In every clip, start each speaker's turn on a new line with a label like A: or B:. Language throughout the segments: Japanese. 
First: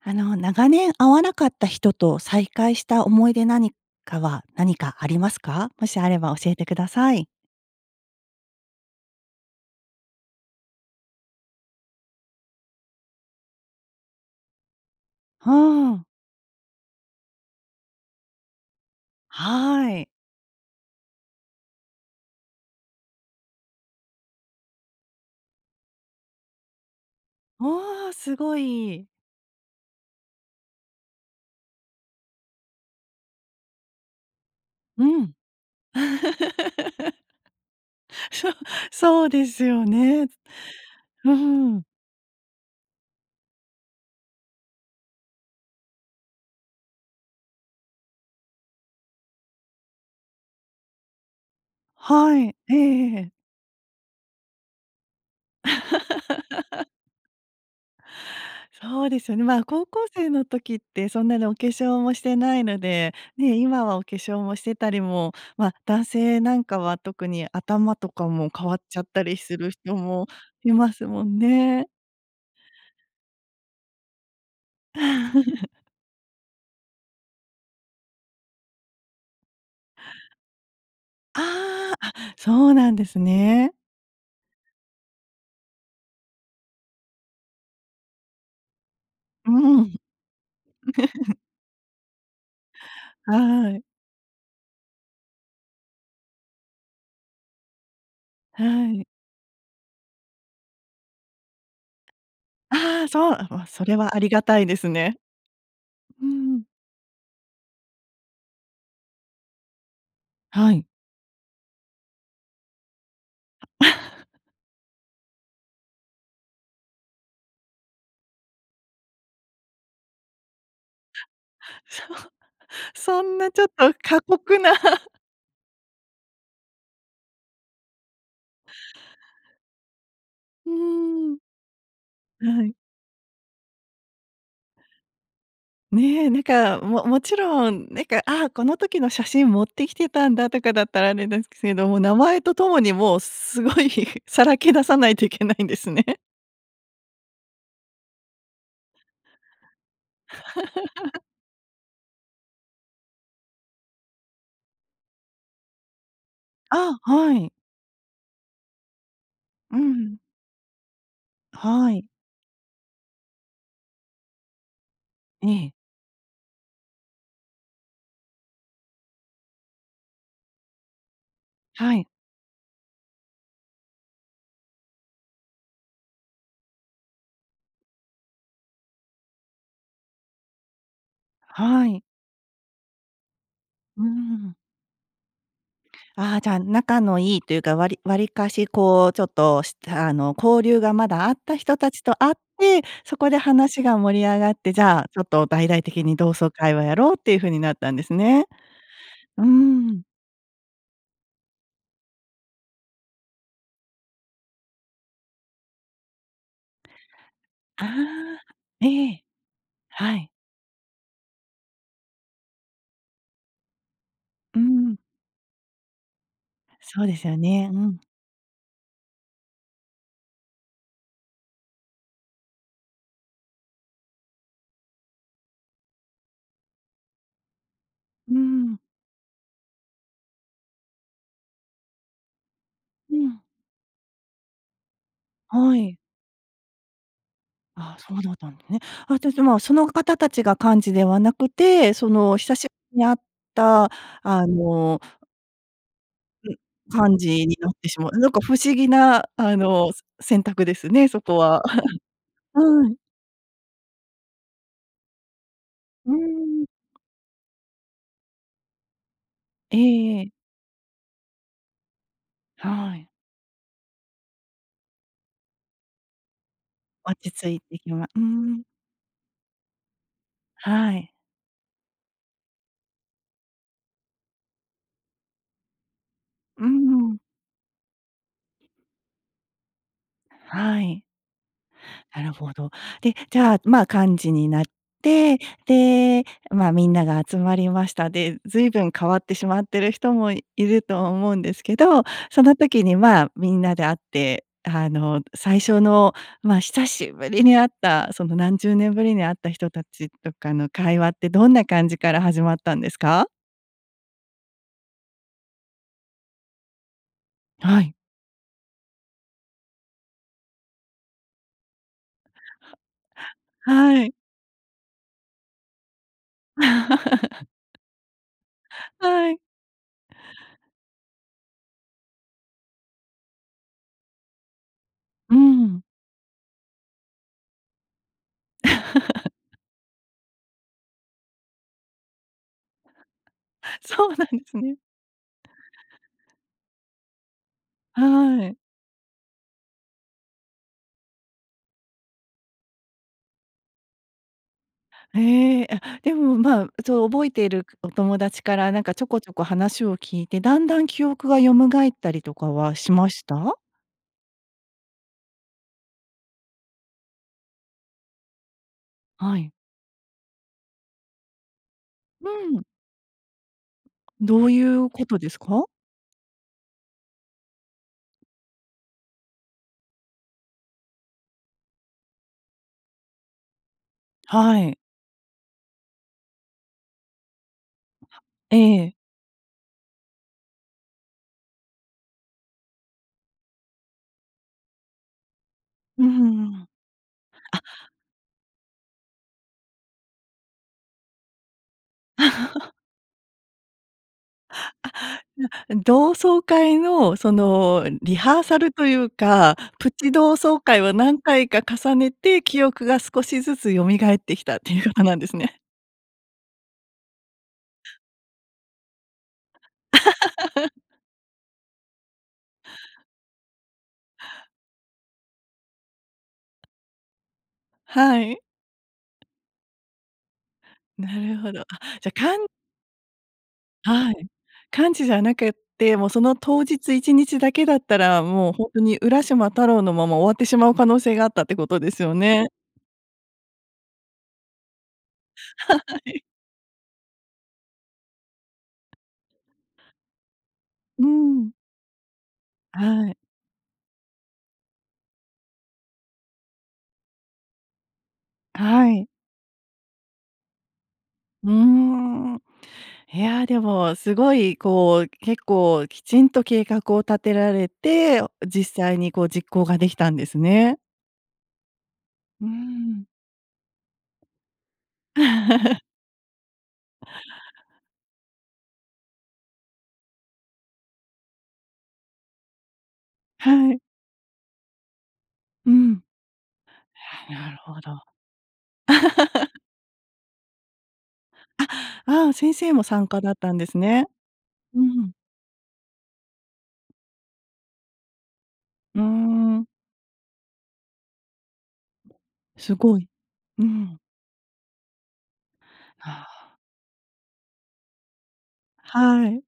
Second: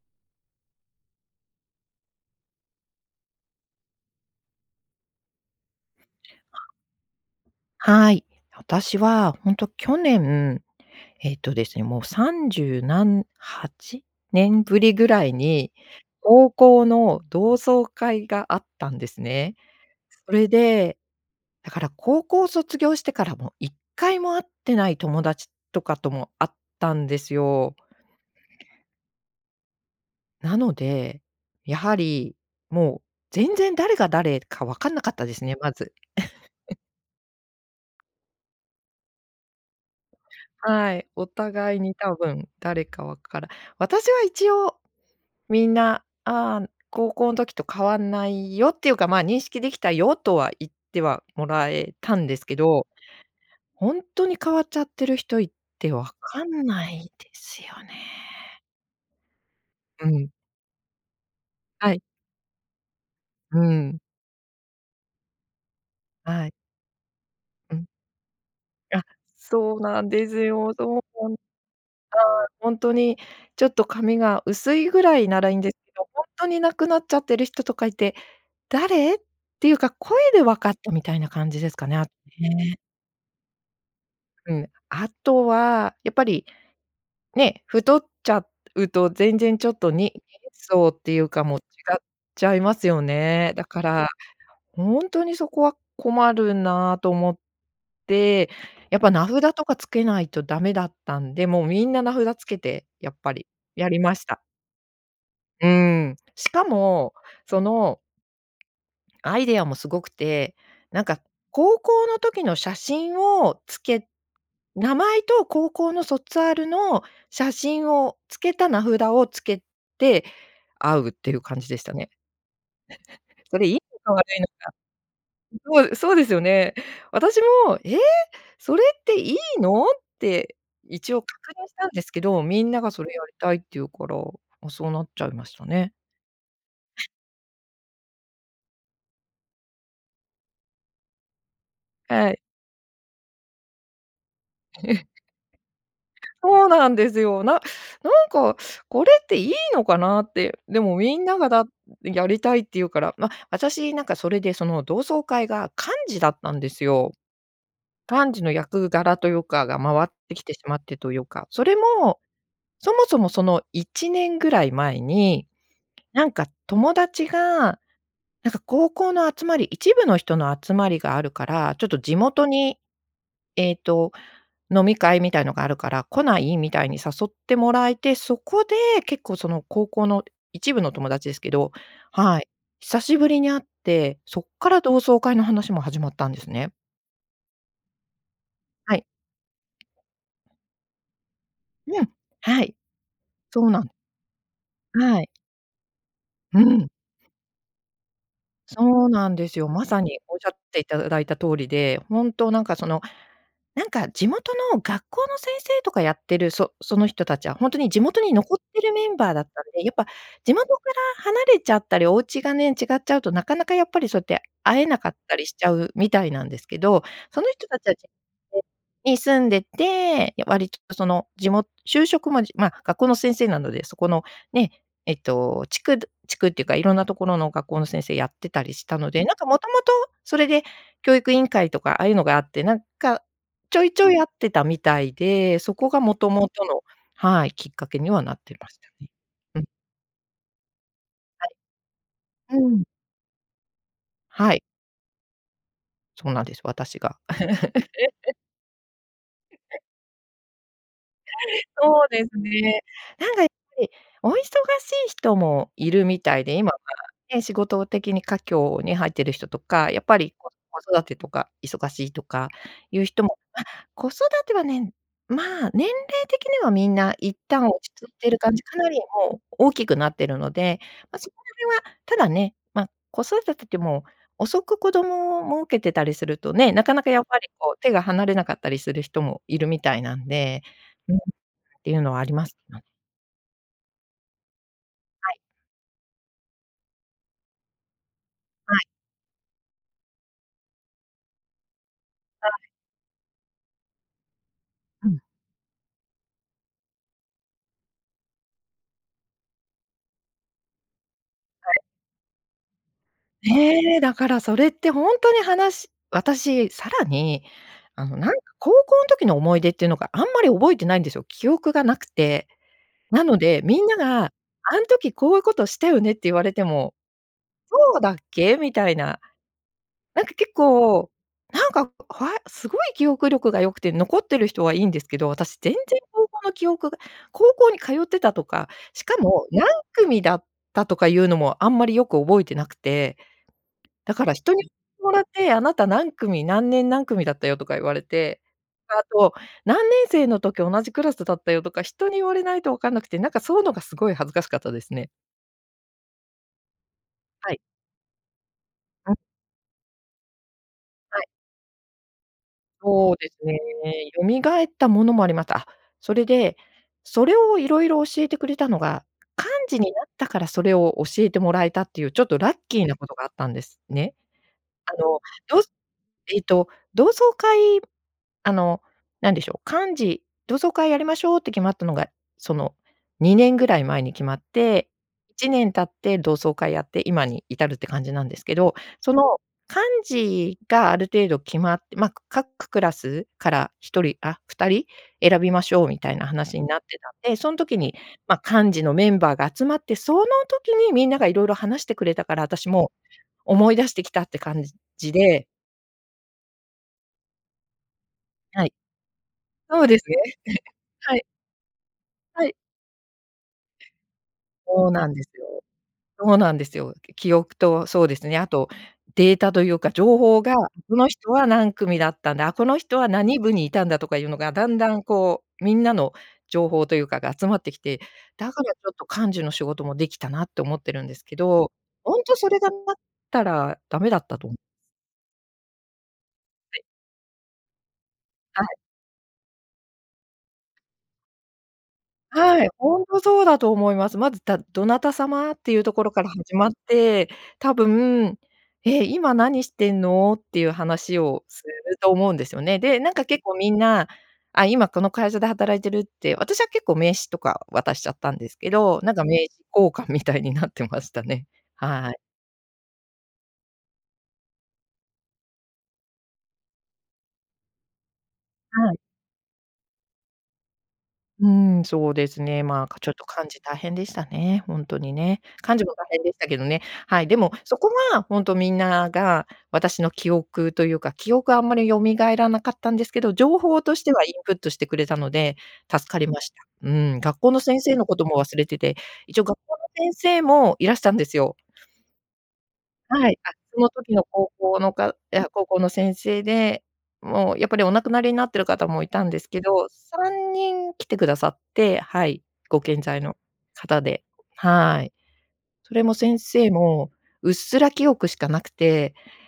A: あの、長年会わなかった人と再会した思い出何かは、何かありますか？もしあれば、教えて ください。
B: はい。私は、ほんと去年、えっとですね、もう三十何8年ぶりぐらい
A: うー
B: に、
A: ん。
B: 高校の同窓会があったんですね。
A: はい。
B: それで、だから高校卒業してからも、一回も会ってない友達とかとも会ったんです
A: う
B: よ。
A: わ、すごい。
B: なので、やはり、もう、全然誰が誰か分かんな
A: う
B: かった
A: ん。
B: ですね、まず。
A: そう、そうですよね。う
B: はい、お
A: ー
B: 互い
A: ん。
B: に多分誰か分から私は一応みんな「ああ、高校ん時と変わんないよ」っていうか、ま、「認識できたよ」とは言ってはもらえたんで
A: は
B: すけ
A: い。ええ
B: ど、
A: ええ。
B: ほんとに変わっちゃってる人いて、分かんな いですよね。
A: そうですよね。ま、高
B: う
A: 校生
B: ん。
A: の時ってそんなにお化
B: は
A: 粧
B: い。
A: もしてないので、ね、
B: うー
A: 今は
B: ん。
A: お化粧もしてたりも、ま、男性
B: はい。
A: なんかは特に
B: うん。
A: 頭とかも、変わっちゃ
B: あ、
A: ったりする
B: そう
A: 人
B: なん
A: も
B: です
A: い
B: よ、
A: ま
B: そう
A: すも
B: ほん
A: んね。
B: ああ、ほんとにちょっと髪が薄いぐらいならいいん ですけど、ほんとになくなっちゃってる人とかいて、誰？っていうか声で分かったみたいな感じですか
A: あ
B: ね、
A: あ。
B: あ
A: あ、そう
B: ね。
A: なんですね。
B: うん、あとは、やっぱり、ね、太っちゃうと全然ちょっ
A: うん。
B: と、に人相っていう か、もう違っちゃいますよね。だ
A: は
B: か
A: い。
B: ら、ほんとにそこは困るなと思って、
A: は
B: やっ
A: い。
B: ぱ名札とかつけないとダメだったんで、もうみんな名札つけて、
A: ああ、
B: やっ
A: そ
B: ぱ
A: う。あ、
B: り、
A: わ、そ
B: や
A: れ
B: り
A: は
B: ま
A: あ
B: し
A: りが
B: た。
A: たいですね。
B: うーん。
A: うー
B: し
A: ん。
B: かも、そのアイデアもすごくて、
A: はい。
B: なんか高校の時の写真をつけ 名前と高校の卒アルの写真をつけた名札をつけて、会うっていう感じでした
A: そ
B: ね。
A: そん な、
B: そ
A: ちょ
B: れ、
A: っ
B: いい
A: と、
B: のか
A: 過
B: 悪いの
A: 酷な。
B: か。そう、そうですよね。私も、ええ！それっていいの？って
A: う
B: 一応
A: ーん。
B: 確認したんですけど、み
A: は
B: ん
A: い。
B: ながそれやりたいって言うから、あ、そうなっちゃいましたね。
A: ね、なんか、ももちろん、なんか、あ、この時の写真持ってきてたんだ、とかだったら、あれですけども、名
B: はい。
A: 前とともにもう、すごい、さらけ出さ ないといけないんですね。
B: そうなんですよ。ななんか、これっていいのかなって。でもみ んながだやりたいって言うから。ま、私なんか、それで、その同窓会が幹事だったんです
A: あ、
B: よ。
A: はい。
B: 幹事の役柄というか
A: う
B: が回っ
A: ん。
B: てきてしまってというか。それ
A: はい。
B: も、そもそもその1年ぐらい前に、
A: ええ。
B: なんか友達が、なんか高校の集まり一部の人の集まりがあるから、ちょっ
A: は
B: と
A: い。
B: 地元に、えっと、飲み会みたいのがあるから、来ない？みたいに誘ってもらえて。そこで、結構その高校の一部の友達ですけど
A: はい。
B: はい、久しぶりに会っ
A: うー
B: て、そっ
A: ん。
B: から同窓会の話も始まったん
A: あ
B: で
A: あ、
B: す
A: じゃあ、
B: ね。
A: 仲のいいというか、わりわりかし
B: はい。
A: こう、ちょっとした、あの、交流がまだあった人
B: う
A: 達
B: ん。
A: と会っ
B: はい。
A: て、そこで
B: そうな
A: 話
B: ん。
A: が盛り上がって、じゃあ、ちょ
B: は
A: っ
B: い。
A: と大々的に同窓
B: う
A: 会を
B: ん。
A: やろうっていう風になったんですね。
B: そうなん
A: うー
B: ですよ。まさ
A: ん。
B: におしゃっていただいた通りで、ほんとなんかその、なんか地元の学校の先生とかやってる、そその人たちはほんと
A: あ
B: に地元に
A: あ。
B: 残ってる
A: え
B: メン
A: え。
B: バーだったんで、やっぱ
A: はい。
B: 地元から離れちゃったり、お家がね、違っちゃうと、なかなかやっぱりそうやって、
A: うー
B: 会え
A: ん。
B: なかったりしちゃうみたいなんですけど。
A: そうですよ
B: その人
A: ね。う
B: たちはち
A: ん。
B: に住んでて、わりとその、地も就職、ま、じま、学校の先生なので、そこの、ね、えっと、地区ど地区っていうか色んなところの学校の先生やっ
A: うー
B: てたり
A: ん。
B: したので。なんか元々それで教育委員会とか、ああいうのがあって、なん
A: う
B: か、
A: ん。
B: ちょいちょい会ってたみたいで、そ
A: は
B: こ
A: い。
B: が元々の、はい、きっか
A: ああ、
B: けに
A: そう
B: はな
A: だっ
B: っ
A: たん
B: て
A: で
B: ま
A: すね。
B: したね。
A: あ、たしま、
B: うん。
A: その方たちが幹事ではな
B: は
A: くて、その、久
B: い。
A: し
B: うん。
A: に会った、あ
B: はい。
A: の
B: そうなん
A: う
B: です、私
A: ん。
B: が。
A: 幹事になってしまう なん
B: え。
A: か不思議なあのせ選択ですね、そこは。
B: そうで すね。
A: はい。
B: なんかやっぱり、お忙しい人もいる
A: うー
B: みたいで、
A: ん。
B: 今はね、仕事的に佳境に入ってる人と
A: え
B: か、やっ
A: え
B: ぱ
A: ええ。
B: り子子育てとか忙しいとか
A: は
B: いう
A: い。
B: 人もま、子育てはね、まあ年齢的にはみん
A: 落
B: な
A: ち
B: 一
A: 着い
B: 旦
A: て
B: 落
A: き
B: ち
A: ま
B: 着い
A: う
B: てる感
A: ん。
B: じかなりもう大きくなってるので、
A: はい。
B: ま、そこら辺は、ただね、ま、子育てって、もう、遅く子供をもうけてたりすると
A: うー
B: ね、なかなか
A: ん。
B: やっぱりこう手が離れなかったりする人もいるみたいなんで、
A: はい。
B: うん、っていうのは
A: な
B: あ
A: る
B: りま
A: ほ
B: す。
A: ど。で、じゃあ、ま、幹事になっ
B: はい。
A: て、で、まあ、みんなが集まりました。で、随
B: はい。
A: 分変わってしまってる人もいると思うんですけど、そ
B: は
A: の
B: い。
A: 時にまあ、みんなで会って、あ
B: う
A: の、
B: ん。
A: 最初の、まあ、久しぶりに会った、その、何十年ぶりに会った人達とかの会話ってどんな
B: はい。
A: 感じから始まったんですか？
B: ね、だからそれってほんとに、話私、さらに、
A: はい。
B: あの、なんか高校ん時の思い出っていうのが、あんまり覚えてないんですよ、記憶がなくて。なので、みんな
A: はい。
B: が「あん時こういうことしたよね？」って言われても、「そうだっけ？」みたいな。
A: はい。
B: なんか結構、なんか、ふわすごい、記憶力が良くて残ってる人はいいんですけど、
A: う
B: 私、全
A: ん。
B: 然高校の記憶が高校に通ってたとか、しか も、何組だったとかいうのもあんまりよく覚えてなくて、
A: そうな
B: だ
A: ん
B: から
A: で
B: 人
A: す
B: に、
A: ね。
B: もらって、「あなた何組、何年何組だったよ」とか言われて、
A: はい。
B: で、あと、「何年生の時同じクラスだったよ」とか、人に言われないとわかんなくて、なんかそうのがすごい恥ずかしかったですね。
A: へえ、あ、でも、まあ、そう、覚えてい
B: はい。
A: るお友達からなんかちょ
B: うん。
A: こちょこ話を聞いて、だんだん記
B: はい。
A: 憶が蘇ったりとかはしま
B: そう
A: し
B: です
A: た？
B: ね、よみがえったものもありました。あ、それで、それをいろいろ教えてくれたのが、
A: はい。
B: 幹事になったからそれを教えてもらえたっていうちょっ
A: う
B: とラッ
A: ん。
B: キーなことがあったんですね。
A: どういう
B: あ
A: こと
B: の、
A: です
B: どう
A: か？
B: そえと、同窓会あの、なんでしょう、幹事同窓会やりましょうって決まったのが、その、2年ぐらい前に決まっ
A: はい。
B: て、1年経って同窓会やって今に至るって感じなんですけ
A: え
B: ど、
A: え。
B: その、幹事がある程度決まっま、各クラスから1人、あ、2人？選びましょうみ
A: う
B: たいな
A: んう
B: 話に
A: ん。
B: なってたんで、そん
A: あっ。
B: 時に、ま、幹事のメンバーが集まって、その時にみんながいろいろ話してくれたから、あたし も思い出してきたって感じ
A: あ、
B: じで
A: じゃ、同窓会のそのリハーサ
B: は
A: ル
B: い。
A: というか、
B: そう
A: プ
B: です
A: チ
B: ね。
A: 同 窓会は
B: は
A: 何
B: い。
A: 回か重ねて、
B: はい。
A: 記憶が少しずつ蘇ってきたってい
B: そ
A: う
B: う
A: は
B: なん
A: なん
B: で
A: で
B: す
A: すね。
B: よ。そうなんですよ。記憶と、そうですね、あとデータというか情報が、「この人は何組だったんだ、あ、この人は何部にいたんだ」とかいうのが、だんだんこう、みんなの情報というかが集まってきて、
A: はい。
B: だからちょっと幹事の仕事もできたなって思ってるん
A: な
B: ですけ
A: るほど。あ、
B: ど、
A: じゃ、
B: ほんと
A: かん
B: それがなかったらダメ
A: はい。
B: だったとおも
A: 幹事じゃなくって、もうその当
B: はい。
A: 日一日だけだったら、もうほ
B: は
A: ん
B: い。
A: とに浦島太郎のまま終わってしまう可能性があったってことですよね。
B: はい、ほんとそうだと思います。まず、だ「どなた様？」って
A: は
B: いうところ
A: い。
B: からはじまって、多分、「え、今何してんの？」っていう
A: う
B: 話を
A: ん。
B: すると思うんですよね。で、
A: は
B: なん
A: い。
B: か結構みんな、「あ、今この会社で働いてる」って、私は結構名刺とか渡しちゃったんです
A: あ、
B: け
A: は
B: ど、
A: い。
B: なんか名刺交換みたいになってましたね。
A: うー
B: はい。
A: ん。いや、でもすごいこう、結構きちんと計画を立てられて、実
B: は
A: 際
B: い。
A: にこう実行ができたんですね。
B: うん、そうです
A: う
B: ね。ま、か
A: ん。
B: ちょっと幹事大変でしたね、ほんとにね。幹 事も大変でしたけどね。はい、でも、そこがほんとみんなが私の記憶というか、記憶はあんまり蘇らなかったんですけど、情
A: はい。
B: 報としてはインプットしてくれたので、
A: うん。
B: 助かりました。うん、
A: あ、
B: 学校
A: なる
B: の
A: ほ
B: 先生
A: ど。
B: のことも忘れてて、一応学 校の先生もいらしたんですよ。
A: あ、ああ、先生も参加
B: は
A: だっ
B: い。あ、
A: たんです
B: その
A: ね。
B: 時の高校
A: う
B: の
A: ん。
B: かいや、高校の先生で、もうやっぱりお亡くなりになっている方
A: う
B: も
A: ー
B: いたんですけ
A: ん。
B: ど、3人来てくださって。はい、
A: す
B: ご
A: ご
B: 健
A: い。
B: 在の
A: うん。
B: 方で、はい。それも
A: あ
B: 先
A: あ。
B: 生も、うっすら記憶しかなくて、
A: はい。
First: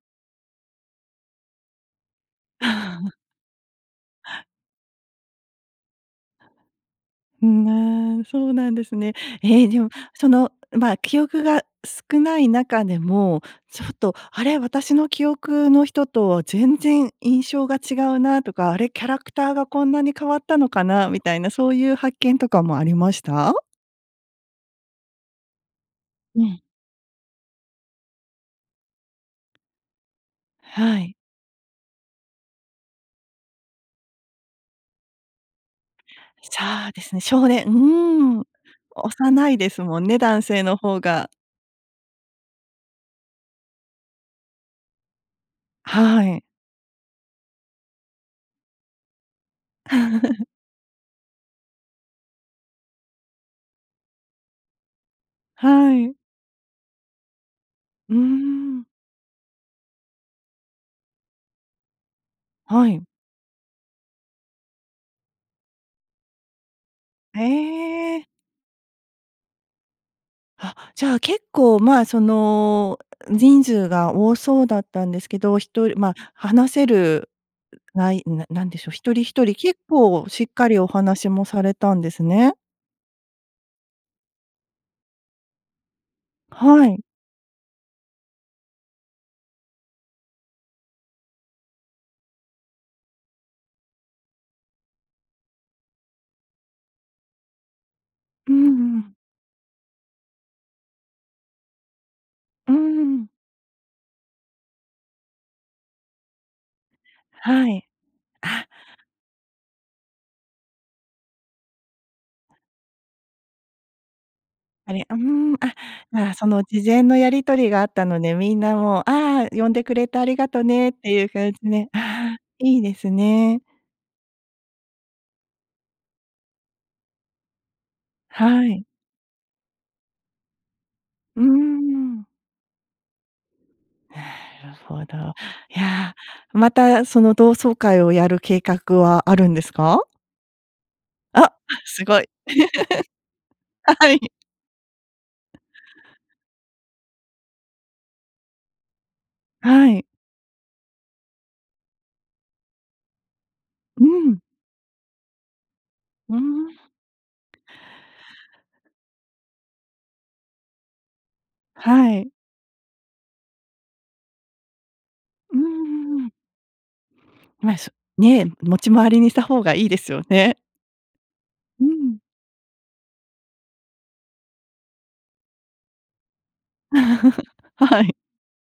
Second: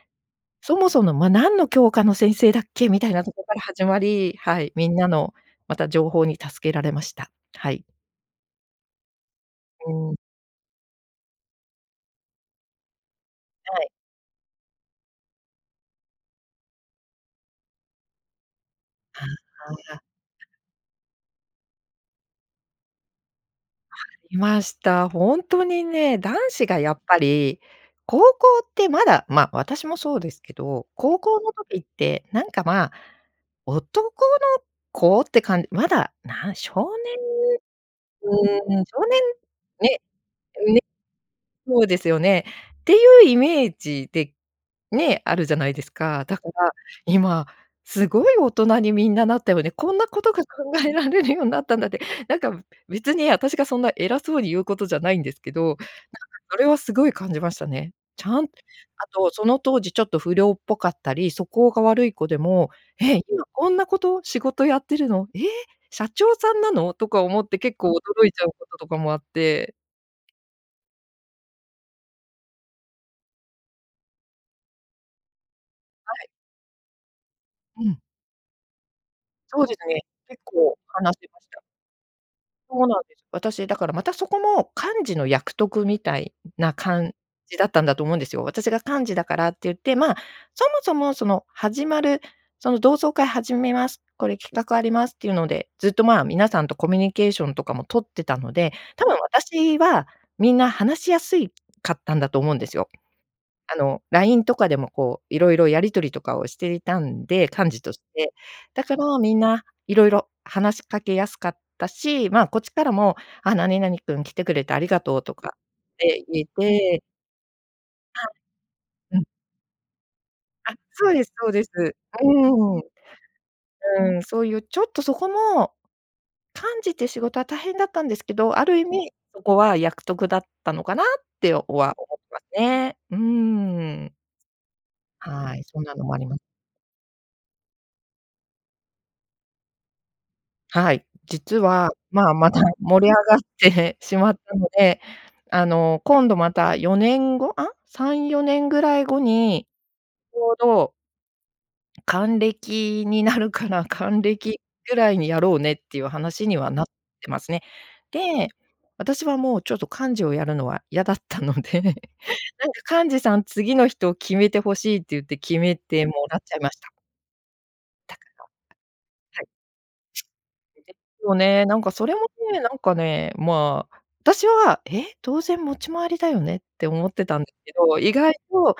B: そもそも、ま、何の教科の先生だっけ？み
A: あ
B: たい
A: あ。
B: なとこから始まり、はい、みんなのまた情報に助けられました。はい。
A: んね、そうなんですね。え、でも
B: うん。
A: その、ま、記憶が少ない中でも、
B: は
A: ちょ
B: い。
A: っとあれ、私の記憶の人と全然印象が違うなとか、あれキャラ
B: あ
A: クターがこんな
B: あ。
A: に変わったのかなみたいな、そういう発見とかもありました？
B: ありました。ほんとにね、男
A: うん。
B: 子がやっぱり、高校ってまだ、ま、私もそうですけど、
A: はい。
B: 高校の時ってなんか、ま、男の子って感まだ、なん、
A: そ
B: 少
A: うですね、少年、うん、
B: 年うん、少年
A: 幼いですも
B: ね、
A: んね、男性
B: ん、
A: の
B: ね、
A: 方が。
B: そうですよね。っていうイメージで、ね、あるじゃないです
A: は
B: か。だ
A: い。
B: から、今、すごい大人にみんななったよね、こんなことが 考えられるようなったんだって、なんか別に私がそんな偉そうに言うことじゃないんですけど、なんか
A: はい。
B: それはすごい感じましたね。
A: う
B: ちゃんあ
A: ん。
B: と、その当時ちょっと不良っぽかったり、素行が悪い子でも
A: はい。
B: 「え、今こんなこと、仕事やってるの？え、社長さんなの？」とか思
A: へ
B: って結構
A: え。
B: 驚いちゃうこととかもあって。
A: は、じゃあ結構、まあその、人数が多そうだったんですけど、一人
B: は
A: ま、
B: い。
A: 話せる
B: うん。
A: ない、ななんでしょう、一人一人、
B: そうで
A: 結
B: すね。
A: 構
B: 結
A: しっか
B: 構、
A: りお
B: 話
A: 話
B: しま
A: も
B: した。
A: されたんですね。
B: そうなんです。私、だからまたそこも、幹事の役得みたいな
A: はい。
B: 感じだったんだと思うんですよ。私が幹事だからって言って、まあ、そもそもその、始まるその、「同窓会始めます、これ企画あります」っていうので、ずっとまあ、皆さんとコミュニケーションとかも取ってた
A: う
B: の
A: ん
B: で、
A: う
B: 多
A: ん。
B: 分私はみんな話しやすいかったんだと思うんで
A: うー
B: すよ。
A: ん。
B: あの、LINE とかでもこう色々やり取りとかをしていたんで、
A: は
B: 幹事
A: い。
B: として。
A: あ。
B: だからみんな、色々話しかけやすかったし、まあこっちからも、「あ、何々くん来てくれてあり
A: あ
B: が
A: れあ、う
B: と
A: ー
B: う」とか
A: ん、あ、
B: って
A: まあ
B: 言
A: その事
B: えて。
A: 前のやり取りがあったの
B: は
A: で、みんなもう、
B: い。うん。
A: 「ああ、呼んでくれてありがと
B: あ、
A: ね」って
B: そう
A: い
B: で
A: う
B: すそう
A: 感じ
B: です。
A: でああ、
B: うん。
A: いいですね。
B: うん、そういう、ちょっとそこも、幹事って仕事は大変だったんですけど、あ
A: は
B: る
A: い。
B: 意味、そこは役得だったのかなっ
A: うー
B: ては思っ
A: ん。
B: てますね。うーん。
A: なるほど。
B: はい、
A: い
B: そんなの
A: や、
B: もあります。
A: またその同窓会をやる計画はあるんですか？
B: はい、
A: あ、
B: 実は、
A: すごい。
B: まあ、また盛り上がって
A: は
B: し
A: い。
B: まったので、あの、今度また4年後？あ、3、4年ぐらい後に、
A: はい。
B: ちょうど還暦になるから、
A: う
B: 還
A: ん。
B: 暦ぐらいにやろうねっていう
A: うー
B: 話にはな
A: ん。
B: ってますね。で、私はもう、ちょっと幹事をやるのは嫌だったので、なん
A: はい。
B: か幹事さん、次の人を決めて欲しいって言って
A: う
B: 決
A: んう
B: めても
A: んうん。
B: らっちゃいました。
A: まあ、そ
B: だけど
A: ね、持ち回りにし
B: は
A: た
B: い。で
A: 方がいいですよね。
B: すよね、なん
A: う
B: かそれ
A: ん。
B: もね、なんかね、まあ、私は「え？当然持ち回りだよね」って思ってたんで すけど、
A: は
B: 意
A: い。
B: 外と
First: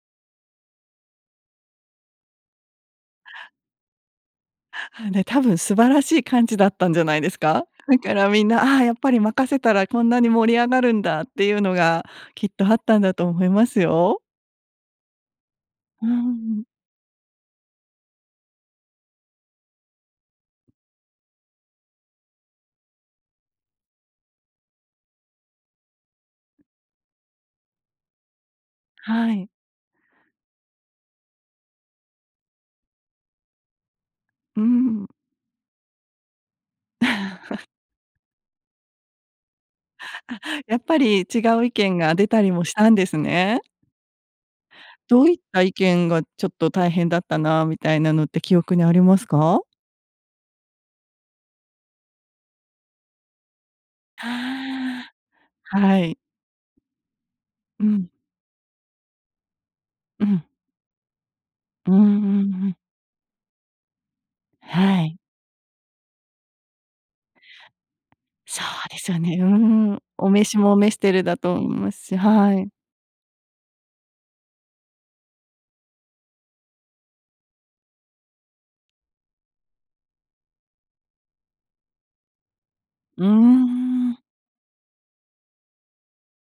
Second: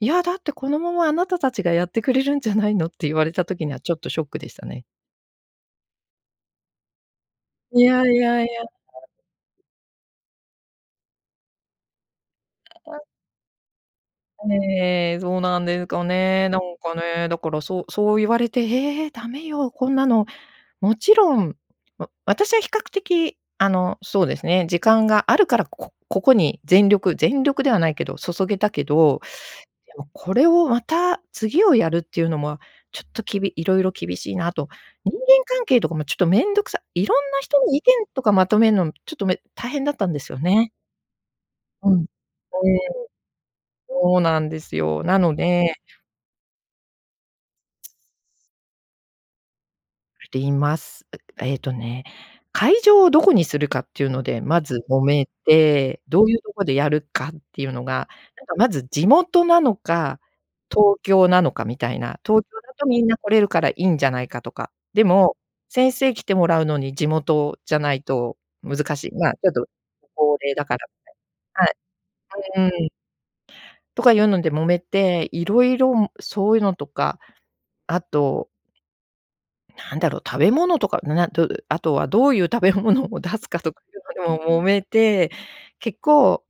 B: 「いや、だってこのまま、あなたたちがやってくれるんじゃないの？」って言われた時にはちょっとショックでしたね。
A: ああ、ね、多分素晴らしい幹事だったんじゃないですか。
B: い
A: だ
B: や
A: か
B: い
A: ら
B: や
A: み
B: いや。
A: ん、「ああ、やっ ぱり任せたらこんなに盛り上がるんだ」っていうのがきっとあったん
B: あ。
A: だと思いますよ。
B: ええええ、そうなんですか
A: うん
B: ね、な
A: う
B: ん
A: ん。
B: かね、だからそう、そう言われて「え！ダメよ、こんなの、もちろんわ私は比較的、あの、そうですね、時間があるから、こここに全力全力ではないけど注げたけど、
A: はい。
B: でもこれをまた次をやるっていうのもは、ちょっときびいろいろ厳しいな
A: う
B: と。
A: ん。
B: 人間関係とかもちょっとめんどくさいろんな人 の意見とかまとめんのも、ちょっとめ大変だったんですよ
A: あ、
B: ね。
A: やっぱり違う意
B: う
A: 見
B: ん。
A: が出たりも
B: え
A: し
B: え。
A: たんですね。
B: そうなんですよ。な
A: どう
B: の
A: いった意
B: で
A: 見がちょっと大変だったなみたいなのって記憶にありますか？
B: ています。ええとね、会場をどこにするかっていうので、まず揉
A: あ
B: め
A: あ、は
B: て。
A: い。
B: どういうとこでやるかっていう
A: う
B: のが、
A: ん。
B: なんかまず地元なのか、
A: うん。
B: 東京なのかみた
A: うんう
B: い
A: ん
B: な。東京
A: う
B: だ
A: ん。
B: とみんな来れるからいいんじゃないかとか。で
A: はい。
B: も、先生来てもらうのに地元じゃないと
A: そう
B: 難
A: で
B: し
A: す
B: い、
A: よ
B: ま、
A: ね、
B: ち
A: う
B: ょっと
A: ん。御
B: 高
A: 召
B: 齢だ
A: もお
B: から
A: 召し
B: み
A: てるんだと思い
B: た
A: ますし、は
B: いな。はい。
A: い。
B: うーん。とかいうので揉めて、色々んそういうのとか、あとなんだろう、食べ物とか。などあとはどういう食べ物を
A: うー
B: 出すかとかい
A: ん。
B: うのでも揉めて、結構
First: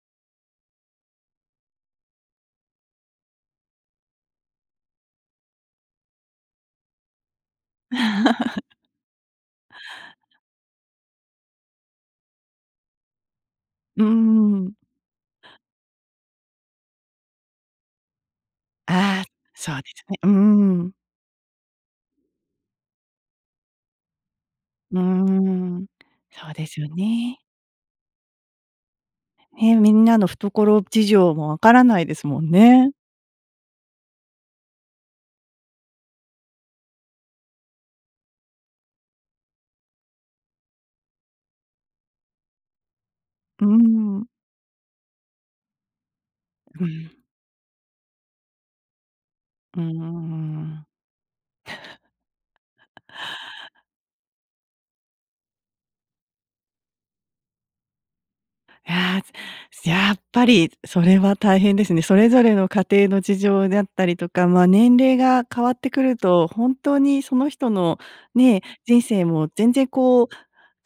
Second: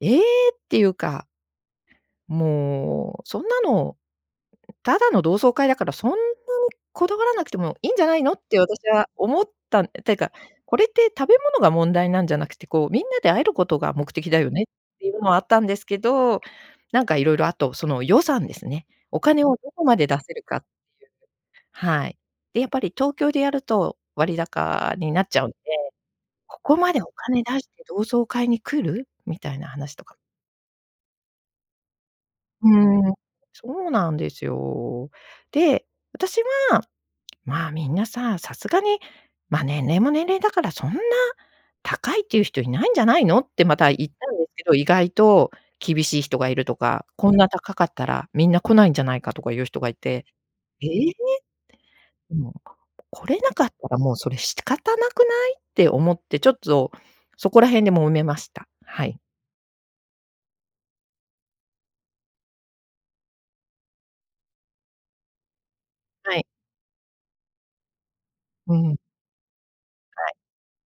B: 「ええ！」っていうかもう「そんなのただの同窓会だから、そんなにこだわらなくてもいいんじゃないの？」って 私は思った、ていうか「これって食べ物が問題なんじゃなくて、こうみんなで会えることが
A: うー
B: 目的だよね」
A: ん。
B: っていうのもあったんですけど、なんかいろいろあと、その予算ですね。お
A: ああ、
B: 金をど
A: そうで
B: こま
A: す
B: で
A: ね。
B: 出
A: うー
B: せるか。
A: ん。
B: はい。で、やっぱり東京でやると割高
A: うー
B: になっちゃうんで
A: ん。そう
B: 「こ
A: で
B: こ
A: すよ
B: までお
A: ね。
B: 金出して同窓会に来る？」みたいな
A: ね、み
B: 話
A: ん
B: とか。
A: なの懐事情も分からないですもん
B: う
A: ね。
B: ん。そうなんですよ。で、私は「まあみんなさ、さすがに、ま、年齢も年齢だから、そんな高いっていう人いないんじゃないの？」って
A: う
B: また言っ
A: ーん。
B: たんですけど、意外と厳しい人がいると
A: う
B: か、
A: ん。
B: こんな高かったらみんな来ないんじゃないかとか言う
A: う
B: 人
A: ー
B: がいて「え
A: ん。
B: え？でも、来れなかったらもうそれ仕方なくない？」って思って、ちょっとそこら辺で揉めました。
A: い
B: はい。
A: や、やっぱりそれは大変ですね。それぞれの家庭の事情であったりとか、ま、年齢が変わってくる
B: はい。
A: と、本当にその人のね、
B: うん。
A: 人生も全然こう
B: はい。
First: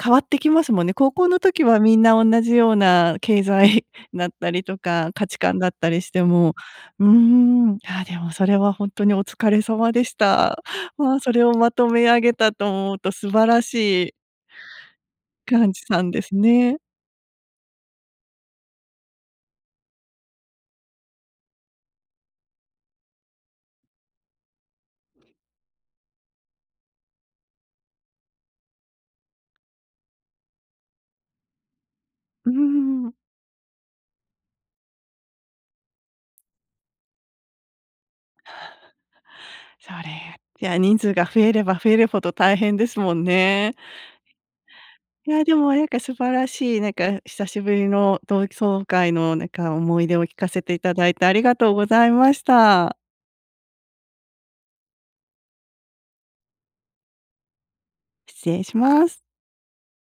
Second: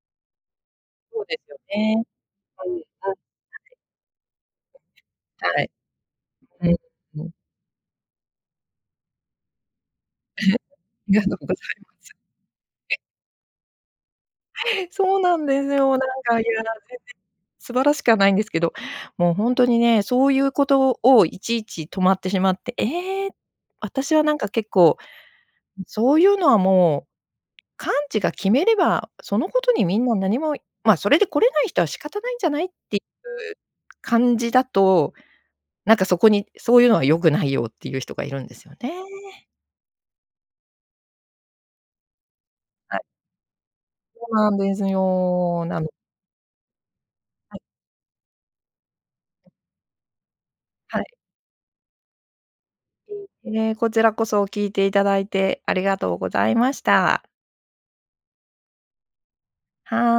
A: 変わってきますもんね。高
B: そう
A: 校
B: で
A: の
B: すよ
A: 時はみん
B: ね。
A: な同じよ
B: そ
A: う
B: ういう [unintelligible] は
A: な
B: い。
A: 経済だったりとか、価値観
B: は
A: だ
B: い。
A: ったりしても、
B: うん。
A: うー
B: うん。
A: ん。いや、でもそれは本当にお疲れ様でした。
B: あり
A: ま、
B: が
A: そ
B: とう
A: れ
B: ご
A: を
B: ざい
A: まと
B: ま
A: め
B: す。
A: 上げたと思う
B: [unintelligible]
A: と素晴らしい
B: そうなんです
A: 幹事
B: よ。なん
A: さんです
B: かいや、全
A: ね。
B: 然、素晴らしくはないんですけど、もう本当にね、そういうことをいちいち止まってしまって、ええ。私はなんか結構、ん、「そういうのはもう、幹事が決めれば、そのことにみんな何も、ま、それで来れない人は仕方ないんじ
A: う
B: ゃ
A: ー
B: ない？」ってい
A: ん。
B: う感じだと、なんかそこに「そういうのは良くないよ」っていう人がいるんですよね。
A: それ、いや人数が増えれば増えるほど大変で
B: は
A: す
B: い。
A: もんね。
B: そうなんです
A: いや、で
B: よ。
A: も
B: な
A: なん
B: の
A: か素晴らしい、なんか久
B: は
A: し
B: い。
A: ぶりの同窓会のなんか思い出を聞かせていた
B: はい。
A: だいてありがとうございました。
B: いいえ、こちらこそ聞いていただいてありがとうございました。
A: 失礼します。
B: は